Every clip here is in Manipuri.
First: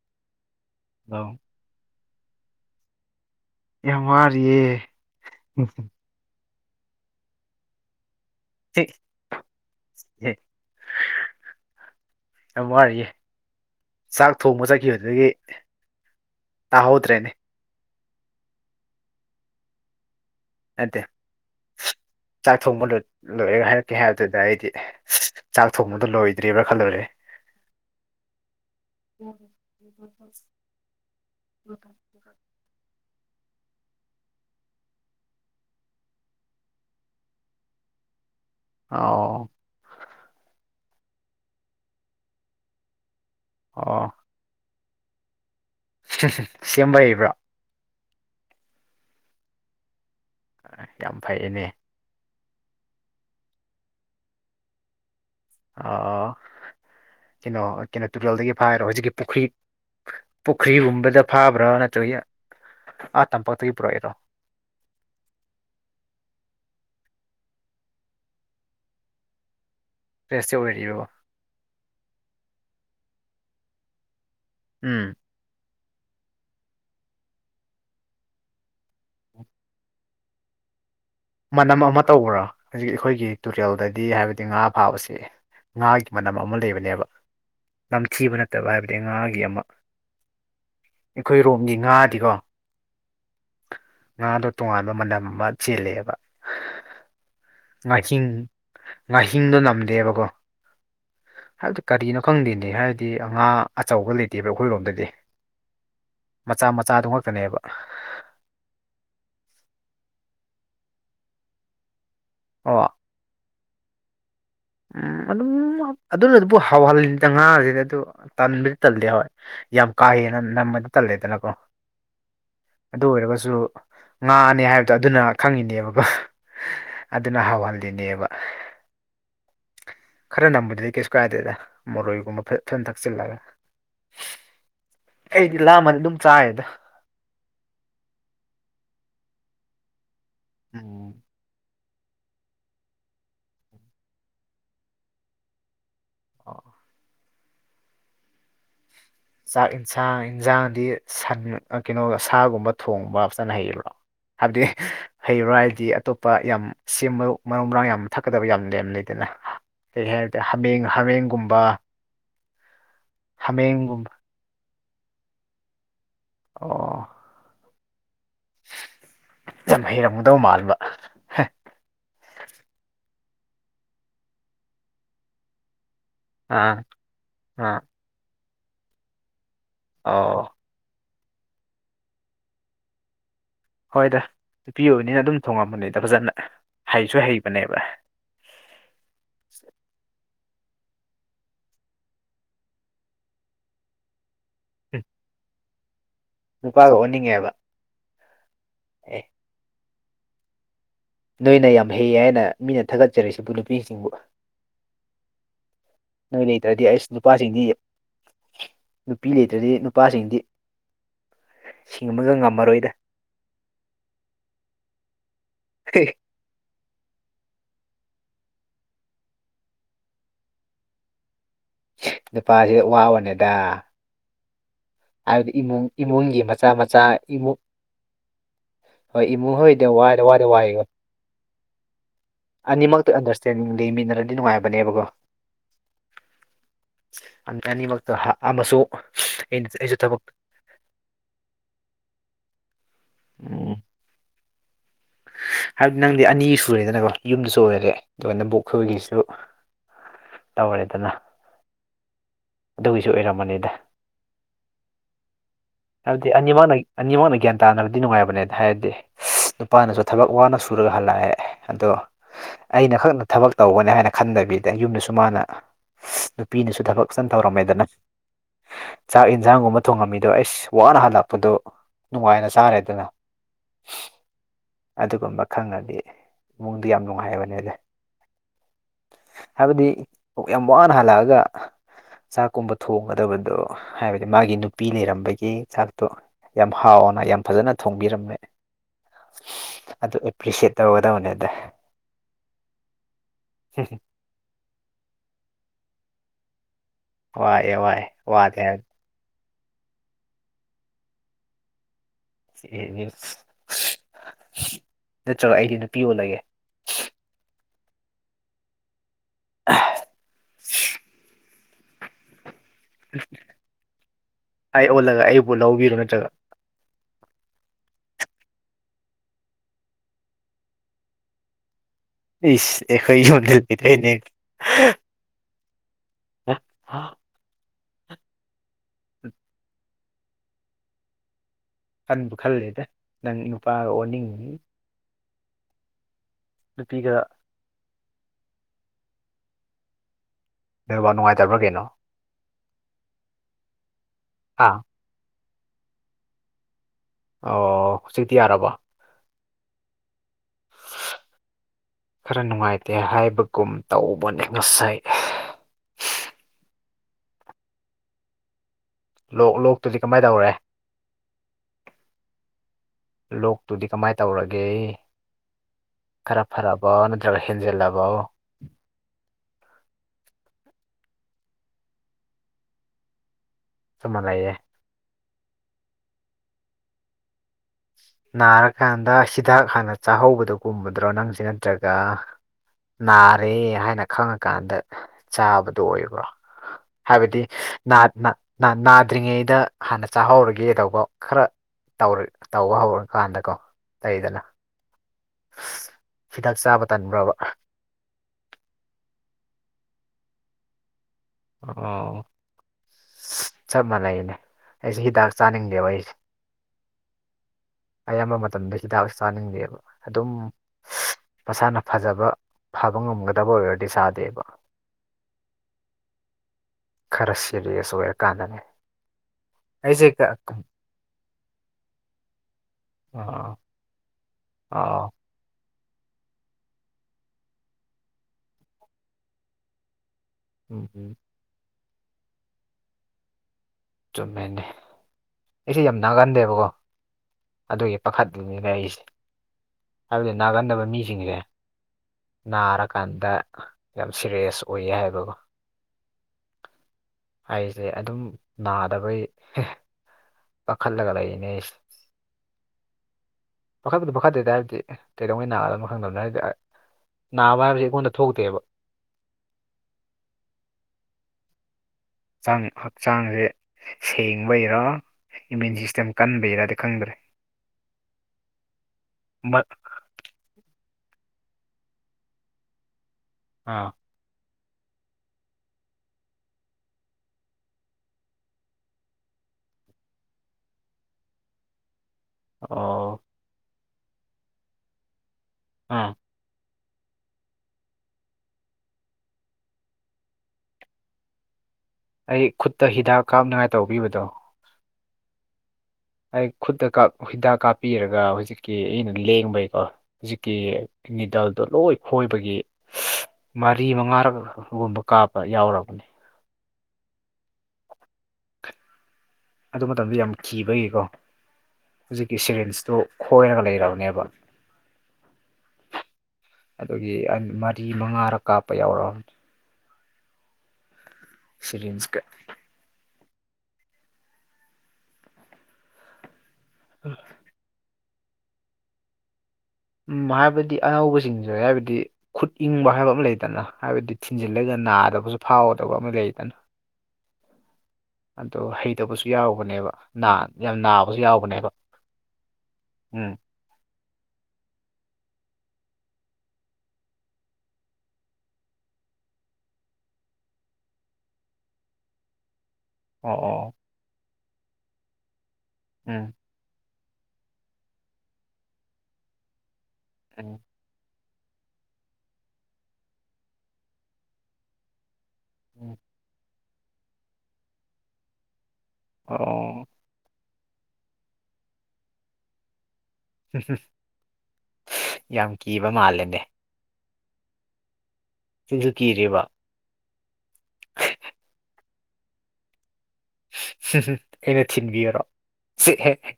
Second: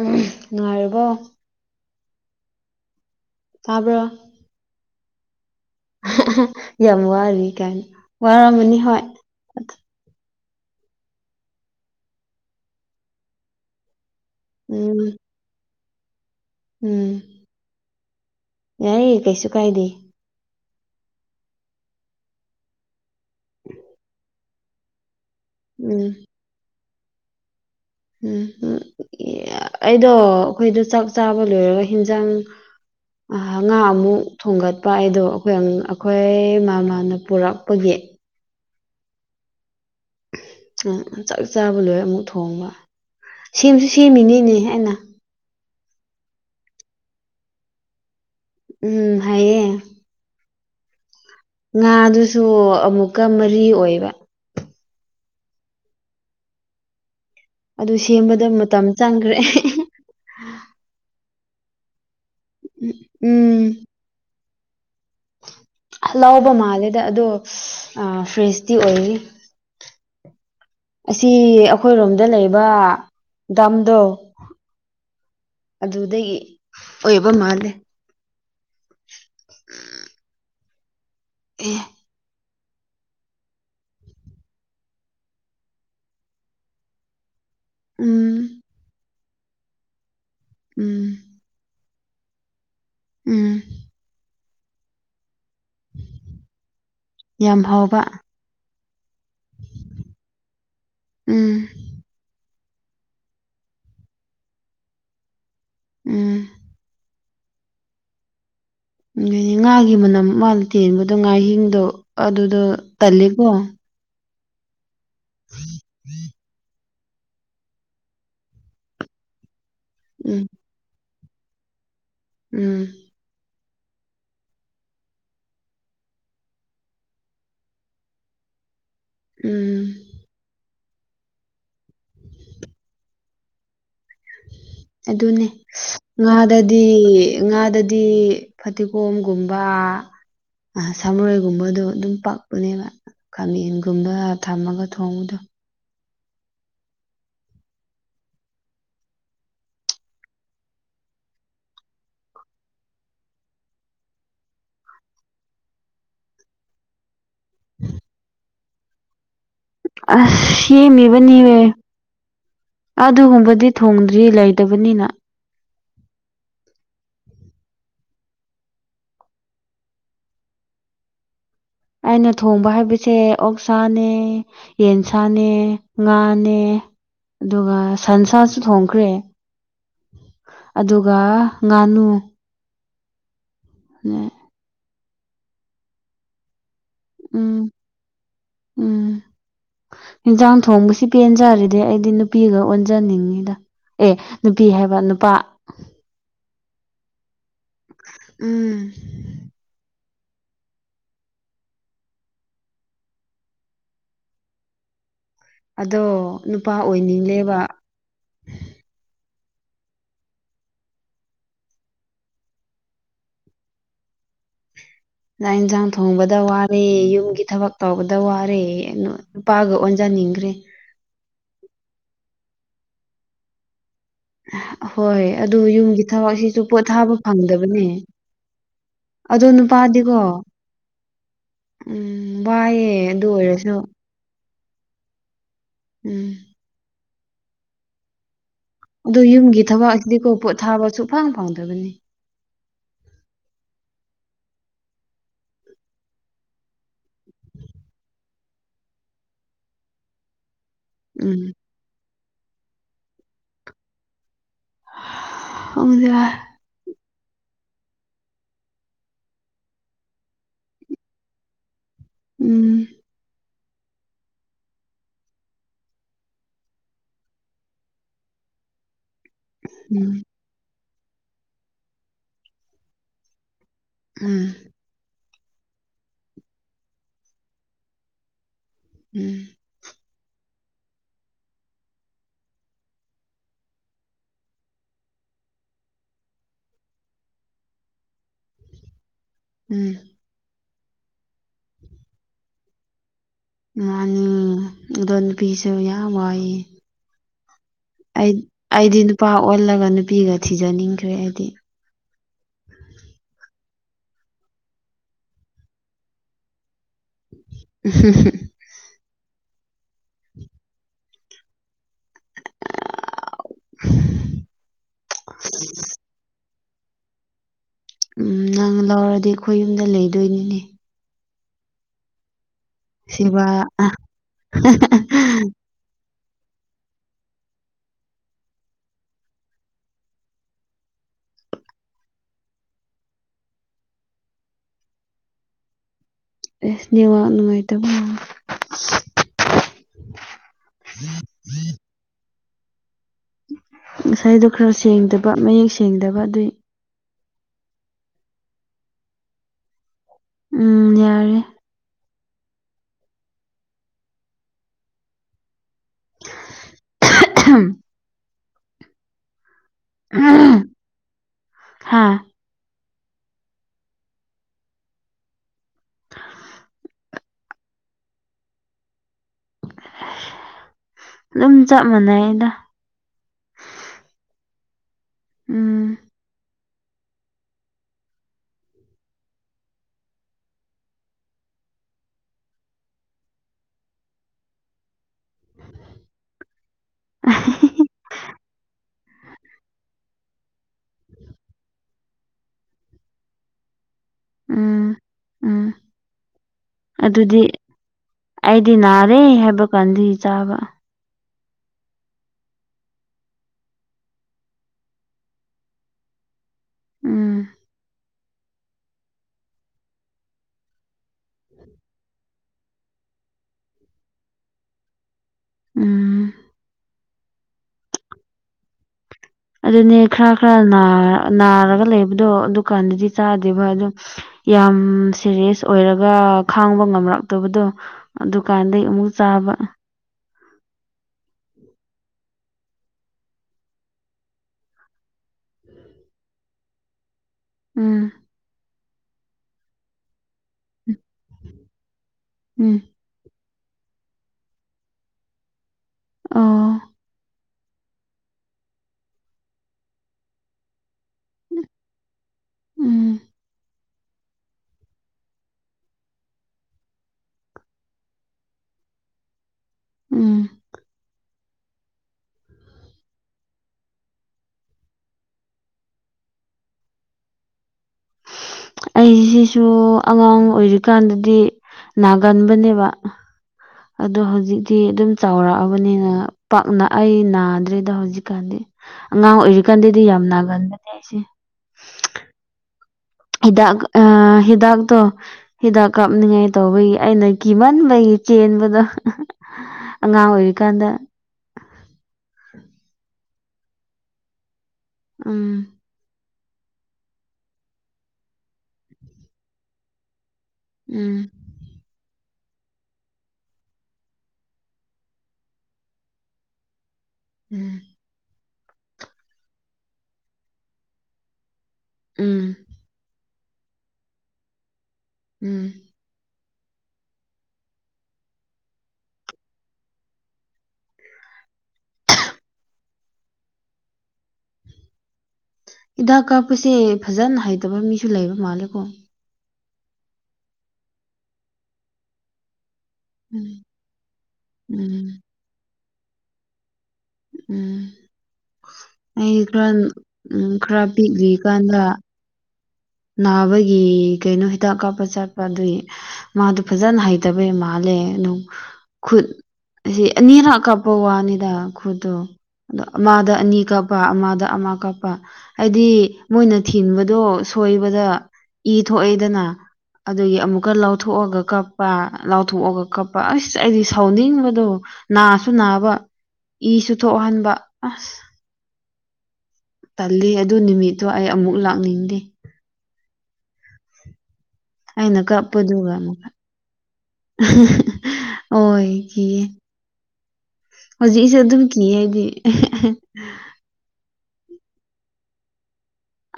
ꯎꯝ ꯉꯅꯨꯡꯉꯥꯏꯔꯕꯣ ꯍꯜꯂꯣ ꯇꯥꯕ꯭ꯔꯣ ꯍꯔ ꯌꯦ ꯌꯥꯝ ꯋꯥꯔꯤ ꯀꯥꯏꯅ ꯋꯥꯔꯝꯃꯅꯤ ꯍꯣꯏ ꯑꯔꯤꯦ ꯆꯥꯛ ꯊꯣꯡꯕ ꯎꯝ ꯆꯠꯈꯤꯕꯗꯨꯗꯒꯤ ꯑ ꯍꯧꯗ꯭ꯔꯦꯅꯦ ꯌꯥꯏ ꯀꯩꯁꯨ ꯀꯥꯏꯗꯦ ꯑꯗꯨꯠꯇꯦ ꯆꯥꯛ ꯊꯣꯡꯕꯗꯣ ꯂꯣꯏꯔꯒ ꯍꯥꯏꯔꯛꯀꯦ ꯍꯥꯏꯕꯗꯨꯗ ꯑꯩꯗꯤ ꯆꯥꯛ ꯊꯣꯡꯕꯗ ꯎꯝ ꯂꯣꯏꯗ꯭ꯔꯤꯕ꯭ꯔꯥ ꯈꯜꯂꯣꯏꯔꯦ ꯎꯝ ꯎꯝ ꯑꯩꯗꯣ ꯑꯩꯈꯣꯏꯗꯣ ꯆꯥꯛ ꯆꯥꯕ ꯂꯣꯏꯔꯒ ꯍꯤꯟꯖꯥꯡ ꯉꯥ ꯑꯃꯨꯛ ꯊꯣꯡꯒꯠꯄ ꯑꯩꯗꯣ ꯑꯩꯈꯣꯏ ꯑꯩꯈꯣꯏ ꯃ ꯃꯥꯅ ꯄꯨꯔꯛꯄꯒꯤ [inaudible] ꯑꯣ ꯎꯝ ꯆꯥꯛ ꯆꯥꯕ ꯂꯣꯏ ꯑꯃꯨꯛ ꯊꯣꯡꯕ ꯁꯦꯝꯁꯨ ꯑꯣ ꯁꯦꯝꯃꯤꯅꯤꯅꯦ ꯍꯥꯏꯅ ꯁꯦꯝꯕ ꯏꯕ꯭ꯔꯥ ꯎꯝ ꯍꯥꯏꯌꯦ ꯑ ꯌꯥꯝ ꯐꯩꯌꯦꯅꯦ ꯉꯥꯗꯨꯁꯨ ꯑꯃꯨꯛꯀ ꯃꯔꯤ ꯑꯣꯏꯕ ꯀꯩꯅꯣ ꯑꯗꯨ ꯀꯩꯅꯣ ꯁꯦꯝꯕꯗ ꯇꯨꯔꯦꯜꯗꯒꯤ ꯃꯇꯝ ꯐꯥꯏꯔꯣ ꯍꯧꯖꯤꯛꯀꯤ ꯆꯪꯈ꯭ꯔꯦ ꯄꯨꯈ꯭ꯔꯤ ꯄꯨꯈ꯭ꯔꯤꯒꯨꯝꯕꯗ ꯐꯥꯕ꯭ꯔꯥ ꯅꯠꯇ꯭ꯔꯒ ꯑꯥ ꯎꯝ ꯇꯝꯄꯥꯛꯇꯒꯤ ꯄꯨꯔꯛꯑꯔꯣ ꯑ ꯂꯥꯎꯕ ꯃꯥꯜꯂꯦꯗ ꯑꯗꯣ ꯐ꯭ꯔꯦꯁꯇꯤ ꯑꯣꯏ ꯔꯁ ꯑꯣꯏ ꯑꯁꯤ ꯑꯩꯈꯣꯏꯔꯣꯝꯗ ꯂꯩꯕ ꯗꯥꯝꯗꯣ ꯎꯝ ꯑꯗꯨꯗꯒꯤ ꯑꯣꯏꯕ ꯃꯥꯜꯂꯦ ꯑꯦ ꯃꯅꯝ ꯑꯃ ꯇꯧꯕ꯭ꯔꯥ ꯍꯧꯖꯤꯛ ꯑꯩꯈꯣꯏꯒꯤ ꯇꯨꯔꯦꯜꯗꯗꯤ ꯍꯥꯏꯕꯗꯤ ꯉꯥ ꯐꯥꯕꯕꯁꯤꯦ ꯉꯥꯒꯤ ꯃꯅꯝ ꯑꯃ ꯂꯩꯕꯅꯦꯕ ꯅꯝꯊꯤꯕ ꯎꯝ ꯅꯠꯇꯕ ꯍꯥꯏꯕꯗꯤ ꯉꯥꯒꯤ ꯑꯃ ꯎꯝ ꯑꯩꯈꯣꯏꯔꯣꯝꯒꯤ ꯉꯥ ꯄꯀꯣ ꯎꯝ ꯉꯥꯗꯣ ꯇꯣꯉꯥꯟꯕ ꯃꯅꯝ ꯑꯃ ꯆꯦꯜꯂꯑꯦꯕ ꯌꯥꯝ ꯍꯥꯎꯕ ꯉꯥꯍꯤꯡ ꯉꯥꯍꯤꯡꯗꯣ ꯅꯝꯗꯦꯕꯀꯣ ꯎꯝ ꯍꯥꯏꯕꯗꯤ ꯀꯔꯤꯅꯣ ꯈꯪꯗꯦꯅꯤ ꯍꯥꯏꯔꯗꯤ ꯑꯉꯥ ꯑꯆꯧꯕꯒ ꯂꯩꯇꯦꯕ ꯑꯩꯈꯣꯏꯔꯣꯝꯗꯗꯤ ꯎꯝ ꯃꯆꯥ ꯃꯆꯥꯗꯨ ꯉ ꯆꯇꯅꯦꯕ ꯗꯤ ꯉꯥꯒꯤ ꯃꯅꯝ ꯃꯥꯅ ꯇꯦꯟꯕꯗꯣ ꯉꯥꯍꯤꯡꯗꯣ ꯑꯗꯨꯗꯣ ꯑꯣ ꯇꯜꯂꯦꯀꯣ ꯎꯝ ꯑꯗꯨꯝ ꯑꯗꯨꯅ ꯑꯗꯨꯕꯨ ꯍꯥꯎꯍꯜꯂꯤꯗ ꯉꯥꯁꯤꯗꯤ ꯑꯗꯨ ꯇꯟꯕꯗꯤ ꯇꯜꯗꯦ ꯍꯋꯥꯣꯏ ꯌꯥꯝ ꯀꯥ ꯍꯦꯅ ꯎꯝ ꯅꯃꯗ ꯇꯜꯂꯦꯗꯅꯀꯣ ꯎꯝ ꯑꯗꯨ ꯑꯣꯏꯔꯒꯁꯨ ꯉꯥꯅꯦ ꯍꯥꯏꯕꯗꯣ ꯑꯗꯨꯅ ꯈꯪꯉꯤꯅꯦꯕꯀꯣ ꯑꯗꯨꯅ ꯍꯥꯎꯍꯟꯜꯂꯤꯅꯦꯕ ꯎꯝ ꯈꯔ ꯅꯝꯕꯨꯗꯨꯗꯤ ꯀꯩꯁꯨ ꯀꯥꯏꯗꯦꯗ ꯃꯣꯔꯣꯏꯒꯨꯝꯕ ꯐ ꯐꯖꯅ ꯊꯛꯆꯤꯜꯂꯒ ꯑꯗꯨꯅꯦ ꯑꯩꯗꯤ ꯂꯥꯝꯃꯗꯤ ꯑꯗꯨꯝ ꯆꯥꯏꯌꯦꯗ ꯉꯥꯗꯗꯤ ꯉꯥꯗꯗꯤ ꯐꯗꯤꯒꯣꯝꯒꯨꯝꯕ ꯎꯝ ꯁꯥꯃꯔꯣꯏꯒꯨꯝꯕꯗꯣ ꯑꯗꯨꯝ ꯄꯛꯄꯅꯦꯕ ꯈꯥꯃꯦꯟꯒꯨꯝꯕ ꯊꯝꯃꯒ ꯊꯣꯡꯕꯗꯣ ꯑꯥ ꯆꯥꯛ ꯌꯦꯟꯁꯥꯡ ꯌꯦꯟꯁꯥꯡꯗꯤ ꯁꯟ ꯀꯩꯅꯣ ꯁꯥꯒꯨꯝꯕ ꯊꯣꯡꯕ ꯐꯖꯅ ꯍꯩꯕ꯭ꯔꯣ ꯍꯥꯏꯕꯗꯤ ꯍꯩꯔꯣ ꯍꯥꯏꯗꯤ ꯑꯇꯣꯞꯄ ꯌꯥꯝ ꯁꯦꯝꯕ ꯃꯔꯨ ꯃꯔꯥꯡ ꯌꯥꯝ ꯊꯛꯀꯗꯕ ꯌꯥꯝ ꯅꯦꯝ ꯂꯩꯗꯅ ꯀꯩ ꯑ ꯍꯥꯏꯔꯗꯤ ꯍꯥꯃꯦꯡ ꯁꯤꯦꯃꯤꯕꯅꯤꯋꯦ ꯍꯥꯃꯦꯡꯒꯨꯝꯕ ꯑꯗꯨꯒꯨꯝꯕꯗꯤ ꯍꯥꯃꯦꯡꯒꯨꯝꯕ ꯊꯣꯡꯗ꯭ꯔꯤ ꯂꯩꯇꯕꯅꯤꯅ ꯑꯣ ꯍꯩꯔꯝꯧꯗꯧ ꯃꯥꯟꯕ ꯑꯣ ꯁꯥꯅꯦ ꯌꯦꯟ ꯁꯅꯦ ꯉꯥꯅꯦ ꯑꯥ ꯑꯗꯨꯒ ꯑꯥ ꯁꯟꯁꯥꯁꯨ ꯊꯣꯡꯈ꯭ꯔꯦ ꯑ ꯑꯗꯨꯒ ꯉꯥꯅꯨ ꯍꯣꯏꯗ ꯅꯨꯄꯤ ꯑꯣꯏꯕꯅꯤꯅ ꯑꯗꯨꯝ ꯊꯣꯡꯉꯝꯕꯅꯤꯗ ꯐꯖꯅ ꯍꯩꯁꯨ ꯎꯝ ꯍꯩꯕꯅꯦꯕ ꯌꯦꯟꯖꯥꯡ ꯊꯣꯡꯕꯁꯤ ꯄꯦꯟꯖꯔꯤꯗꯤ ꯑꯩꯗꯤ ꯅꯨꯄꯤꯒ ꯑꯣꯟꯖꯅꯤꯡꯉꯤꯗ ꯑꯦ ꯅꯨꯄꯤ ꯍꯥꯏꯕ ꯅꯨꯄꯥ ꯅꯨꯀꯥꯒ ꯑꯣꯟꯅꯤꯡꯉꯦꯕ ꯎꯝ ꯑꯦ ꯅꯣꯏꯅ ꯌꯥꯝ ꯍꯩ ꯍꯥꯏꯅ ꯃꯤꯅ ꯊꯥꯒꯠꯆꯔꯤꯁꯤꯕꯨ ꯅꯨꯄꯤꯁꯤꯡꯕꯨ ꯑꯗꯣ ꯅꯣꯏ ꯅꯨꯄꯥ ꯂꯩꯇ꯭ꯔꯗꯤ ꯑꯩꯁ ꯑꯣꯏꯅꯤꯡꯂꯦꯕ ꯅꯨꯄꯥꯁꯤꯡꯗꯤ ꯅꯨꯄꯤ ꯂꯩꯇ꯭ꯔꯗꯤ ꯅꯨꯄꯥꯁꯤꯡꯗꯤ ꯁꯤꯡꯃꯒ ꯉꯝꯃꯔꯣꯏꯗ ꯂꯅꯖꯥꯡ ꯊ ꯍꯣꯡꯕ ꯋꯥꯔ ꯅ ꯌꯨꯝꯒꯤ ꯊꯕꯛ ꯇꯧꯕꯗ ꯋꯥꯔꯦ ꯅꯨꯄꯥꯒ ꯑꯣꯟꯖꯟꯅꯤꯡꯈ꯭ꯔꯦ ꯅꯨꯄꯥꯁꯤꯦ ꯋꯥꯕꯅꯦꯗ ꯍꯣꯏ ꯍꯥꯏꯕꯗꯤ ꯑꯗꯨ ꯏꯃꯨꯡ ꯌꯨꯝꯒꯤ ꯏꯃꯨꯡꯒꯤ ꯊꯕꯛꯁꯤꯁꯨ ꯃꯆꯥ ꯃꯆꯥ ꯄꯣꯊꯥꯕ ꯏꯃꯨꯡ ꯐꯪꯗꯕꯅꯦ ꯍꯣꯏ ꯑꯗꯣ ꯏꯃꯨꯡ ꯍꯣꯏꯗ ꯅꯨꯄꯥꯗꯤꯀꯣ ꯋꯥꯗ ꯋꯥꯗ ꯋꯥꯏꯌꯦꯕ ꯎꯝ ꯋꯥꯏꯑꯦ ꯑꯗꯨ ꯑꯣꯏꯔꯁꯨ ꯅꯦꯕꯀꯣ ꯎꯝ ꯑꯅꯤꯃ ꯃꯁꯨ ꯌꯦꯟ ꯀꯣ ꯄꯣꯊꯥꯕꯁꯨꯐꯪ ꯐꯪꯗꯕꯅꯤ ꯎꯝ ꯍꯥꯏꯕꯗꯤ ꯅꯪꯗꯤ ꯑꯅꯤ ꯁꯨꯔꯦꯗꯅꯀꯣ ꯌꯨꯝꯗꯁꯨ ꯑꯣꯏꯔꯦ ꯑꯗꯨꯒ ꯅꯕꯨꯣꯛꯈꯣꯏꯒꯤꯁꯨ [unintelligible] ꯇꯧꯔꯦꯗꯅ ꯎꯝ ꯑꯗꯨꯒꯤꯁꯨ ꯑꯣꯏꯔꯝꯃꯅꯤꯗ ꯈꯪꯗꯦꯗ ꯍꯥꯏꯕꯗꯤ ꯑꯅꯤꯃꯛꯅ ꯑꯅꯤꯃꯛꯅ ꯒ꯭ꯌꯥꯟ ꯇꯥꯅꯕꯗꯤ ꯅꯨꯡꯉꯥꯏꯕꯅꯦ ꯍꯥꯏꯔꯗꯤ ꯅꯨꯄꯥꯅꯁꯨ ꯊꯕꯛ ꯋꯥꯅ ꯁꯨꯔꯒ ꯍꯜꯂꯛꯑꯦ ꯑꯗꯣ ꯎꯝ ꯑꯩꯅ ꯈꯛꯅ ꯊꯕꯛ ꯇꯧꯕꯅꯦ ꯍꯥꯏꯅ ꯈꯟꯗꯕꯤꯗ ꯌꯨꯝꯗꯁꯨ ꯃꯥꯅ ꯅꯨꯄꯤꯅꯁꯨ ꯊꯕꯛ ꯈꯛꯆꯟ ꯇꯧꯔꯝꯃꯦꯗꯅ ꯆꯥꯛ ꯌꯦꯟꯁꯥꯡꯒꯨꯝꯕ ꯎꯝ ꯊꯣꯡꯉꯝꯃꯤꯗꯣ ꯑꯩꯁ ꯋꯥꯅ ꯍꯜꯂꯛꯄꯗꯨ ꯅꯨꯡꯉꯥꯏꯅ ꯆꯥꯔꯦ ꯑꯗꯨꯅ ꯎꯝ ꯑꯗꯨꯒꯨꯝꯕ ꯈꯪꯉꯗꯤ ꯏꯃꯨꯡꯗ ꯌꯥꯝ ꯅꯨꯡꯉꯥꯏꯕꯅꯦꯗ ꯎꯝ ꯍꯥꯏꯕꯗꯤ ꯌꯥꯝ ꯋꯥꯅ ꯍꯜꯂꯛꯑꯒ ꯆꯥꯛꯀꯨꯝꯕ ꯊꯣꯡꯒꯗꯕꯗꯣ ꯍꯥꯏꯕꯗꯤ ꯃꯥꯒꯤ ꯅꯨꯄꯤ ꯂꯩꯔꯝꯕꯒꯤ ꯆꯥꯛꯇꯣ ꯌꯥꯝ ꯍꯥꯎꯅ ꯌꯥꯝ ꯐꯖꯅ ꯊꯣꯡꯕꯤꯔꯝꯃꯦ ꯎꯝ ꯑꯗꯨ ꯑꯦꯄ꯭ꯔꯤꯁꯦꯠ ꯇꯧꯒꯗꯕꯅꯦ ꯑꯗ ꯎ ꯑ ꯗꯣꯟ ꯄꯤꯁ ꯌꯥ ꯏ ꯋꯥꯑꯦ ꯋꯥꯑꯦ ꯑꯩ ꯋꯥꯗꯦ ꯍꯥꯏꯔꯗꯤ ꯑꯩꯗꯤ ꯅꯨꯄꯥ ꯑꯣꯜꯂꯒ ꯅꯨꯄꯤꯒ ꯊꯤꯖꯅꯤꯡꯈ꯭ꯔꯦ ꯑꯩꯗꯤ ꯅꯠꯇ꯭ꯔꯒ ꯑꯩꯗꯤ ꯅꯨꯄꯤ ꯑꯣꯣꯜꯂꯒꯦ [unintelligible] [unintelligible] ꯑꯩ ꯑꯣꯜꯂꯒ ꯑꯩ ꯄꯣ ꯂꯧꯕꯤꯔꯣ ꯅꯠꯇ꯭ꯔꯒ ꯎꯝ ꯅꯪ ꯂꯧꯔꯗꯤ ꯑꯩꯈꯣꯏ ꯌꯨꯝꯗ ꯂꯩꯗꯣꯏꯅꯤꯅꯦ ꯏꯁ ꯑꯩꯈꯣꯏ ꯁꯤꯕꯥ ꯌꯣꯟꯗꯕꯤꯔꯣꯏꯅꯦ [unintelligible] ꯎꯝ ꯈꯟꯕꯨ ꯈꯜꯂꯦꯗ ꯅꯪ ꯅꯨꯄꯥꯒ ꯑꯣꯅꯤꯡꯉꯤ ꯑꯦꯅꯦꯉꯥꯛ ꯅꯨꯡꯉꯥꯏꯇꯕꯣ ꯅꯕ ꯅꯨꯡꯉꯥꯏꯇꯕ꯭ꯔꯥ ꯀꯩꯅꯣ ꯉꯁꯥꯏꯗꯣ ꯍꯥ ꯈꯔ ꯁꯦꯡꯗꯕ ꯃꯌꯦꯛ ꯁꯦꯡꯗꯕ ꯑꯗꯨꯏ ꯑꯣ ꯍꯧꯖꯤꯛꯇꯤ ꯌꯥꯔꯕ ꯎꯝ ꯌꯥꯔꯦ ꯈꯔ ꯅꯨꯡꯉꯥꯏꯇꯦ ꯍꯥꯏꯕꯒꯨꯝ ꯇꯧꯕ ꯅꯤꯡꯉꯁꯩ [unintelligible] ꯂꯣꯛ ꯂꯣꯛ ꯍꯥꯥ ꯂꯣꯛꯇꯨꯗꯤ ꯀꯃꯥꯏ ꯇꯧꯔꯒꯦ ꯈꯔ ꯐꯔꯕꯣ ꯅꯠꯇ꯭ꯔꯒ ꯍꯦꯟꯖꯤꯜꯂꯕꯣ ꯑꯗꯨꯝ ꯆꯞ ꯃꯥꯟꯅꯩ ꯑꯗ ꯆꯃ ꯂꯩꯌꯦ ꯎꯝ ꯅꯥꯔꯀꯥꯟꯗ ꯍꯤꯗꯥꯛ ꯍꯥꯟꯅ ꯆꯥꯍꯧꯕꯗꯣꯒꯨꯝꯕꯗ꯭ꯔꯣ ꯅꯪꯁꯦ ꯅꯠꯇ꯭ꯔꯒ ꯅꯥꯔꯦ ꯍꯥꯏꯅ ꯈꯪꯉꯀꯥꯟꯗ ꯆꯥꯕꯗꯨꯣ ꯑꯣꯏꯕ꯭ꯔꯣ ꯍꯥꯏꯕꯗꯤ ꯅꯥꯗ꯭ꯔꯤꯉꯩꯗ ꯍꯥꯟꯅ ꯆꯥꯍꯧꯔꯒꯦꯗꯧꯕ ꯈꯔ ꯇꯧꯔ ꯇꯧꯕ ꯍꯧꯔꯀꯥꯟꯗꯀꯣ ꯂꯩꯗꯅ ꯎꯝ ꯎꯝ ꯍꯤꯗꯥꯛ ꯆꯥꯕ ꯇꯟꯕ꯭ꯔꯕ ꯑꯗꯨꯗꯤ ꯑꯩꯗꯤ ꯅꯥꯔꯦ ꯍꯥꯏꯕ ꯒꯙꯤ ꯆꯥꯕ ꯑꯣ ꯆꯞ ꯃꯥꯟꯅꯩꯅꯦ ꯑꯩꯁꯦ ꯍꯤꯗꯥꯛ ꯆꯥꯅꯤꯡꯗꯦꯕ ꯑꯩꯁꯦ ꯎꯝ ꯑꯌꯥꯝꯕ ꯃꯇꯝꯗ ꯍꯤꯗꯥꯛꯁꯨ ꯆꯥꯅꯤꯡꯗꯦꯕ ꯑꯗꯨꯝ ꯃꯁꯥꯅ ꯐꯖꯕ ꯐꯕ ꯉꯝꯒꯗꯕ ꯑꯣꯏꯔꯗꯤ ꯆꯥꯗꯦꯕ ꯎꯝ ꯈꯔ ꯁꯤꯏꯔꯤꯌꯁ ꯑꯣꯏꯔ ꯀꯥꯟꯗꯅꯦ ꯑꯗꯨꯅꯦ ꯈꯔ ꯈꯔ ꯅꯥꯔꯒ ꯂꯩꯕꯗꯣ ꯗꯨꯀꯥꯟꯗꯗꯤ ꯑꯥ ꯆꯥꯗꯦꯕ ꯑꯗꯨꯝ ꯌꯥꯝ ꯑꯥ ꯁꯤꯏꯔꯤꯌꯁ ꯑꯣꯏꯔꯒ ꯈꯥꯡꯕ ꯉꯝꯂꯛꯇꯕꯗꯣ ꯗꯨꯀꯥꯟꯗꯒꯤꯩ ꯑꯃꯨꯛ ꯆꯥꯕ ꯎꯝ ꯎꯝ ꯆꯨꯝꯃꯦꯅꯦ ꯑꯩꯁꯦ ꯌꯥꯝ ꯅꯥꯒꯟꯗꯦꯕꯀꯣ ꯑꯗꯨꯒꯤ ꯎꯝ ꯄꯥꯈꯠꯂꯤꯅꯤꯕ ꯑꯩꯁꯦ ꯍꯥꯏꯕꯗꯨꯅꯤ ꯅꯥꯒꯟꯟꯅꯗꯕ ꯃꯤꯁꯤꯡꯁꯦ ꯎꯝ ꯅꯥꯔꯀꯥꯟꯗ ꯌꯥꯝ ꯁꯤꯏꯔꯤꯌꯁ ꯑꯣꯏꯌꯦ ꯍꯥꯏꯕꯒ ꯑ ꯑꯩꯁꯦ ꯑꯗꯨꯝ ꯅꯥꯗꯕꯩ ꯄ ꯈꯜꯂꯒꯂꯏꯅꯦ ꯎꯝ ꯄꯥꯈꯠꯄꯗꯨ ꯐꯥꯈꯠꯇꯦ ꯇ ꯍꯥꯏꯕꯗꯤ ꯀꯩꯗꯧꯉꯩ ꯅꯥꯗ ꯈꯪꯗꯕꯅꯣ ꯍꯥꯏꯔꯗꯤ ꯅꯥꯕ ꯍꯥꯏꯕꯁꯤ ꯑꯩꯉꯣꯟꯗ ꯊꯣꯛꯇꯦꯕ ꯎꯝ ꯍꯛꯆꯥꯡ ꯍꯛꯆꯥꯡꯁꯦ ꯁꯦꯡꯕꯩꯔꯣ ꯏꯃ꯭ꯌꯨꯟ ꯁꯤꯁꯇꯦꯝ ꯀꯟꯕꯩꯔꯗꯤ ꯈꯪꯗ꯭ꯔꯦ ꯍ ꯃ- ꯑꯩꯁꯤꯁꯨ ꯑꯉꯥꯡ ꯑꯣꯏꯔꯤꯀꯥꯟꯗꯗꯤ ꯅꯥꯒꯟꯕꯅꯦꯕ ꯑꯥ ꯑꯗꯣ ꯍꯧꯖꯤꯛ ꯇꯤ ꯑꯗꯨꯝ ꯆꯥꯎꯔꯛꯑꯕꯅꯤꯅ ꯄꯥꯛꯅ ꯑꯩ ꯅꯥꯗ꯭ꯔꯦꯗ ꯍꯧꯖꯤꯛꯀꯥꯟꯗꯤ ꯑꯉꯥꯡ ꯑꯣꯏꯔꯤ ꯀꯟꯗꯗꯤ ꯌꯥꯝ ꯅꯥꯒꯟꯕꯅꯦ ꯑꯩꯁꯦ ꯑꯣ ꯍꯤꯗꯥꯛ ꯑ ꯍꯤꯗꯥꯛꯇꯣ ꯍꯤꯗꯥꯛ ꯑꯥ ꯀꯥꯞꯅꯤꯡꯉꯥꯏ ꯇꯧꯕꯩ ꯑꯩꯅ ꯀꯤꯃꯟꯕꯒꯤ ꯆꯦꯟꯕꯗꯣ ꯑꯉꯥꯡ ꯑꯣꯏꯔꯤꯀꯥꯟꯗ ꯑꯩ ꯈꯨꯠꯇ ꯍꯤꯗꯥꯛ ꯀꯥꯞꯅꯉꯥꯏ ꯇꯧꯕꯤꯕꯗꯣ ꯎꯝ ꯑꯩ ꯈꯨꯠꯇ ꯍꯤꯗꯥꯛ ꯀꯥꯞꯄꯤꯔꯒ ꯍꯧꯖꯤꯛꯀꯤ ꯑꯩꯅ ꯂꯦꯡꯕꯩꯀꯣ ꯎꯝ ꯍꯧꯖꯤꯛꯀꯤꯅꯤꯗꯥꯜꯗꯣ ꯂꯣꯏ ꯁꯣꯏꯕꯒꯤ ꯃꯔꯤ ꯃꯉꯥꯔꯒꯨꯝꯕ ꯀꯥꯞꯄ ꯌꯥꯎꯔꯕꯅꯤ ꯎꯝ ꯑꯗꯨ ꯃꯇꯝꯗ ꯌꯥꯝ ꯤꯕꯒꯤꯀꯣ ꯍꯧꯖꯤꯛꯀꯤ ꯎꯝ ꯁꯦꯔꯦꯟꯁꯇꯣ ꯈꯣꯏꯔꯒ ꯂꯩꯔꯕꯅꯦꯕ ꯎꯝ ꯑꯗꯨꯒꯤ ꯃꯔꯤ ꯃꯉꯥꯔ ꯀꯥꯞꯄ ꯌꯥꯎꯔꯅꯤ ꯁꯟꯁꯀ ꯍꯤꯗꯥꯛ ꯀꯥꯞꯄꯁꯦ ꯐꯖꯅ ꯍꯩꯇꯕ ꯃꯤꯁꯨ ꯂꯩꯕ ꯃꯥꯜꯂꯦꯀꯣ ꯎꯝ ꯍꯥꯏꯕꯗꯤ ꯑꯅꯧꯕꯁꯤꯡꯁꯦ ꯍꯥꯏꯕꯗꯤ ꯈꯨꯠ ꯏꯪꯕ ꯍꯥꯏꯕ ꯑꯃ ꯎꯝ ꯂꯩꯗꯅ ꯍꯥꯏꯕꯗꯤ ꯊꯤꯟꯖꯤꯜꯂꯒ ꯎꯝ ꯅꯥꯗꯕꯁꯨ ꯐꯥꯎꯗꯕ ꯑꯃ ꯂꯩꯗꯅ ꯎꯝ ꯑꯗꯣ ꯍꯩꯇꯕꯁꯨ ꯑꯩ ꯈꯔ ꯌꯥꯎꯕꯅꯦꯕ ꯌꯥꯝ ꯈꯔ ꯅꯥꯕꯁꯨ ꯄꯤꯛꯂꯤ ꯌꯥꯎꯕꯅꯦꯕ ꯀꯥꯟꯗ ꯎꯝ ꯅꯕꯒꯤ ꯀꯩꯅꯣ ꯍꯤꯗꯥꯛ ꯀꯥꯞꯄ ꯆꯥꯠꯄ ꯑꯗꯨꯏ ꯃꯥꯗ ꯐꯖꯅ ꯍꯩꯇꯕꯩ ꯃꯥꯜꯂꯦ ꯑꯗꯨꯅꯨꯡ ꯈꯨꯠ ꯍ ꯅꯔ ꯀꯥꯄ ꯋꯥꯅꯤꯗ ꯈꯨꯗꯨꯣ ꯑꯗꯣ ꯑꯃꯗ ꯑꯣ ꯑꯅꯤ ꯑꯣ ꯀꯛꯄ ꯑꯃꯗ ꯑꯃ ꯀꯞꯄ ꯍꯥꯏꯗꯤ ꯎꯝ ꯃꯣꯏꯅ ꯊꯤꯟꯕꯗꯣ ꯁꯣꯏꯕꯗ ꯏ ꯊꯣꯛꯏꯗꯅ ꯑꯗꯨꯒꯤ ꯎꯝ ꯑꯃꯨꯛꯀ ꯂꯧꯊꯣꯛꯑꯒ ꯀꯞꯄ ꯂꯥꯎꯊꯣꯛꯑꯒ ꯀꯞꯄ ꯑꯁ ꯑꯩꯗꯤ ꯁꯥꯎꯅꯤꯡꯕꯗꯣ ꯅꯥꯁꯨ ꯅꯥꯕ ꯏꯁꯨ ꯊꯣꯛꯍꯟꯕ ꯑꯁ ꯑꯣ ꯇꯜꯂꯤ ꯑꯗꯨ ꯅꯨꯃꯤꯠꯇꯣ ꯑꯩ ꯑꯃꯨꯛ ꯂꯥꯛꯅꯤꯡꯗꯦ ꯁ ꯁ [unintelligible] ꯑꯏꯅ ꯀꯄꯗꯨꯒꯃꯒ ꯁꯤꯁꯨ ꯑꯣꯒꯤ ꯀꯤꯔꯤꯕ ꯍꯧꯖꯤꯛ ꯑꯩꯁꯦ ꯑꯗꯨꯝ ꯀꯤꯌꯦ ꯍꯥꯏꯗꯤ ꯏꯅ ꯆꯤꯟꯕꯤꯔꯣ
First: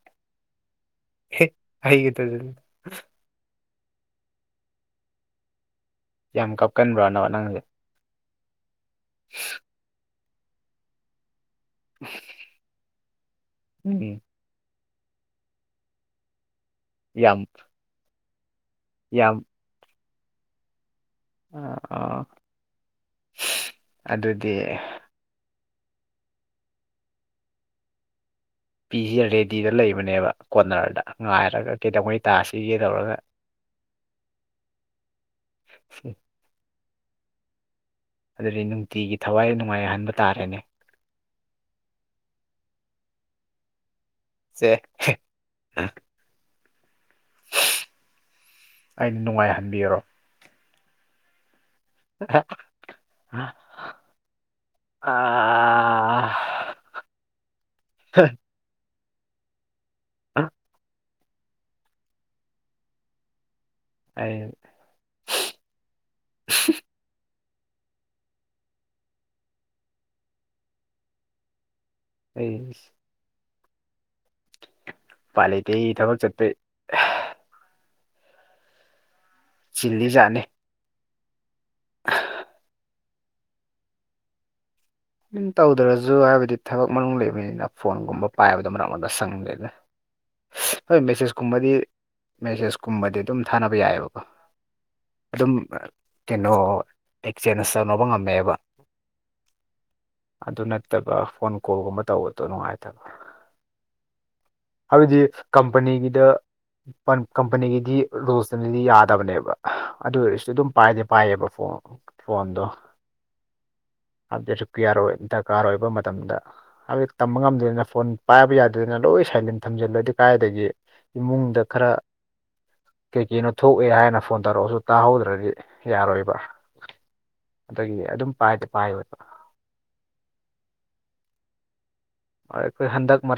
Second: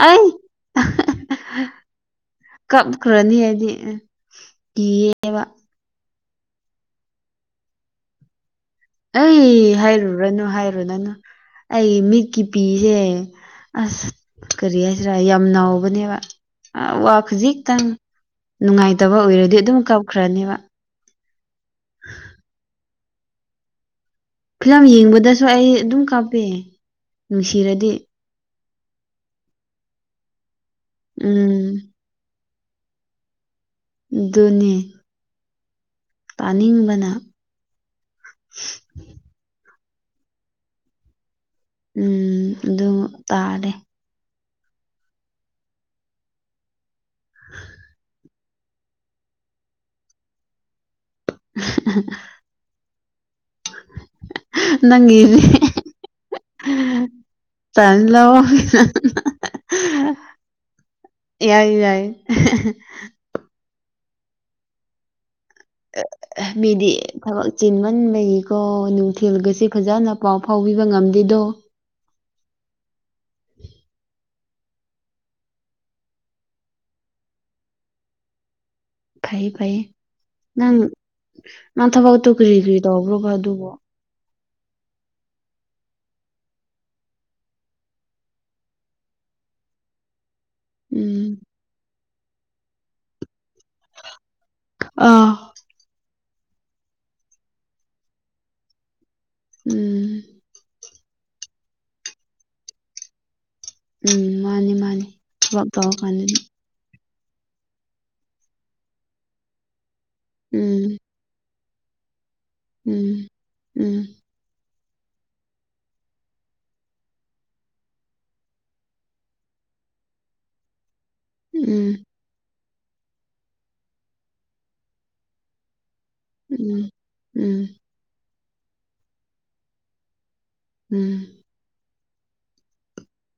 ꯑꯩ ꯑꯩꯒꯤꯗꯨꯁꯨ ꯀꯞꯈ꯭ꯔꯅꯤ ꯑꯩꯏꯗꯤ ꯀꯌꯦꯕꯥ ꯌꯥꯝ ꯀꯞꯀꯟꯕ꯭ꯔꯥꯅ ꯅꯪꯁꯦ ꯑꯩ ꯍꯥꯏꯔꯨꯔꯅꯨ ꯍꯥꯏꯔꯨꯅꯅꯨ ꯑꯩ ꯃꯤꯠꯀꯤ ꯄꯤꯁꯦ ꯑꯁ ꯎꯝ ꯀꯔꯤ ꯍꯥꯏꯁꯤꯔꯥ ꯌꯥꯝ ꯅꯥꯥꯎꯕꯅꯦꯕ ꯋꯥ ꯌꯥꯝ ꯈꯖꯤꯛꯇꯪ ꯅꯨꯡꯉꯥꯏꯇꯕ ꯌꯥꯝ ꯑꯣꯏꯔꯗꯤ ꯑꯗꯨꯝ ꯀꯞꯈ꯭ꯔꯅꯦꯕ ꯑ [unintelligible] ꯐꯤꯂꯝ ꯌꯦꯡꯕꯗꯁꯨ ꯑꯩ ꯑꯗꯨꯝ ꯀꯥꯞꯄ ꯅꯨꯡꯁꯤꯔꯗꯤ ꯄꯤꯁꯤ ꯔꯦꯗꯤꯗ ꯂꯩꯕꯅꯦꯕ ꯀꯣꯔꯅꯔꯗ ꯎꯝ ꯉꯥꯏꯔꯒ ꯀꯩꯗꯧꯉꯩ ꯇꯥꯔꯁꯤ ꯆꯒꯦ ꯇꯧꯔꯒ ꯗꯣꯅꯦ ꯄꯅꯤꯕꯅꯥ ꯑꯗꯨꯗꯤ ꯅꯨꯡꯇꯤꯒꯤ ꯊꯋꯥꯏ ꯅꯨꯡꯉꯥꯏꯍꯟꯕ ꯇꯥꯔꯦꯅꯦ ꯎꯝ ꯑꯗꯨ ꯇꯥꯔꯦ ꯁꯦ [unintelligible] ꯑꯩꯅ ꯅꯨꯡꯉꯥꯏꯍꯟꯕꯤꯔꯣ ꯑ [inaudible] ꯅꯪꯒꯤꯅꯦ ꯑꯥ ꯇꯅꯤ ꯂꯑꯣ ꯑ ꯌꯥꯏ ꯌꯥꯏ ꯑ [inaudible] ꯃꯦꯗꯤ ꯊ ꯆꯤꯟꯃꯟꯕꯒꯤꯀꯣ ꯅꯨꯡꯊꯤꯜꯒꯁꯦ ꯐꯖꯅ ꯄꯥꯎ ꯐꯥꯎꯕꯤꯕ ꯉꯝꯗꯦꯗꯣ ꯑ ꯄꯥꯂꯇꯦ ꯑꯩ ꯊꯕꯛ ꯆꯠꯄꯦ ꯐꯩꯌꯦ ꯐꯩꯌꯦ ꯆꯤꯜꯂꯤꯖꯥꯠꯅꯤ ꯅꯪ ꯅꯪ ꯊꯕꯒ ꯇꯣ ꯀ꯭ꯔꯤ ꯀ꯭ꯔꯤ ꯇꯕ꯭ꯔꯣ ꯃꯗꯨꯕꯣ ꯝ ꯇꯧꯗ꯭ꯔꯁꯨ ꯍꯥꯏꯕꯗꯤ ꯊꯕꯛ ꯃꯅꯨꯡ ꯂꯩꯕꯅꯤꯅ ꯐꯣꯟꯒꯨꯝꯕ ꯄꯥꯏꯕꯗ ꯃꯔꯛ ꯃꯔ ꯁꯪꯗꯦꯗ [unintelligible] ꯍꯣꯏ ꯃꯦꯁꯦꯁ ꯎꯝ ꯀꯨꯝꯕꯗꯤ ꯃꯦꯁꯦꯁ ꯀꯨꯝꯕꯗꯤ ꯑꯗꯨꯝ ꯊꯥꯅꯕ ꯌꯥꯏꯑꯕꯀꯣ ꯑꯥ ꯑꯗꯨꯝ ꯀꯩꯅꯣ ꯑꯦꯛꯆꯦꯟꯖ ꯇꯧꯅꯕ ꯉꯝꯃꯦꯕ ꯎꯝ ꯑꯗꯨ ꯅꯠꯇꯕ ꯐꯣꯟ ꯀꯣꯜꯒꯨꯝꯕ ꯇꯧꯕꯗꯣ ꯅꯨꯡꯉꯥꯏꯇꯕ ꯎꯝ ꯃꯥꯅꯤ ꯃꯥꯅꯤ ꯍꯥꯏꯕꯗꯤ ꯊꯕꯛ ꯀꯝꯄꯅꯤꯒꯤꯗ ꯇꯧꯔꯀꯥꯟꯗꯗꯤ ꯀꯝꯄꯅꯤꯒꯤꯗꯤ ꯔꯨꯜꯁꯇꯅꯗꯤ ꯌꯥꯗꯕꯅꯦꯕ ꯑꯗꯨ ꯑꯣꯏꯔꯁꯨ ꯑꯗꯨꯝ ꯎꯝ ꯄꯥꯏꯗꯦ ꯄꯥꯏꯌꯦꯕ ꯐꯣꯟ ꯐꯗ ꯎꯝ ꯎꯝ ꯑꯗꯁꯨ ꯌꯥꯔꯣꯏ ꯗꯔꯀꯥꯔ ꯑꯣꯏꯕ ꯃꯇꯝꯗ ꯍꯥꯏꯕꯖꯤꯛ ꯇꯝꯕ ꯉꯝꯗꯗꯅ ꯐꯣꯟ ꯄꯥꯏꯕ ꯌꯥꯗꯗꯅ ꯂꯣꯏ ꯁꯩꯖꯤꯟ ꯊꯝꯖꯤꯜꯂꯗꯤ ꯀꯥꯏꯗꯒꯤ ꯏꯃꯨꯡꯗ ꯈꯔ ꯎꯝ ꯀꯩꯀꯅꯣ ꯊꯣꯛꯑꯦ ꯍꯥꯏꯅ ꯐꯣꯟ ꯇꯧꯔꯛꯑꯁꯨ ꯇꯥꯍꯧꯗ꯭ꯔꯗꯤ ꯌꯥꯔꯣꯏꯕ ꯎꯝ ꯎꯝ ꯑꯗꯒꯤ ꯑꯗꯨꯝ ꯄꯥꯏꯗꯤ ꯄꯥꯏꯣꯏꯕ ꯎꯝ ꯣꯏ ꯍꯟꯗꯛ ꯃꯔꯔ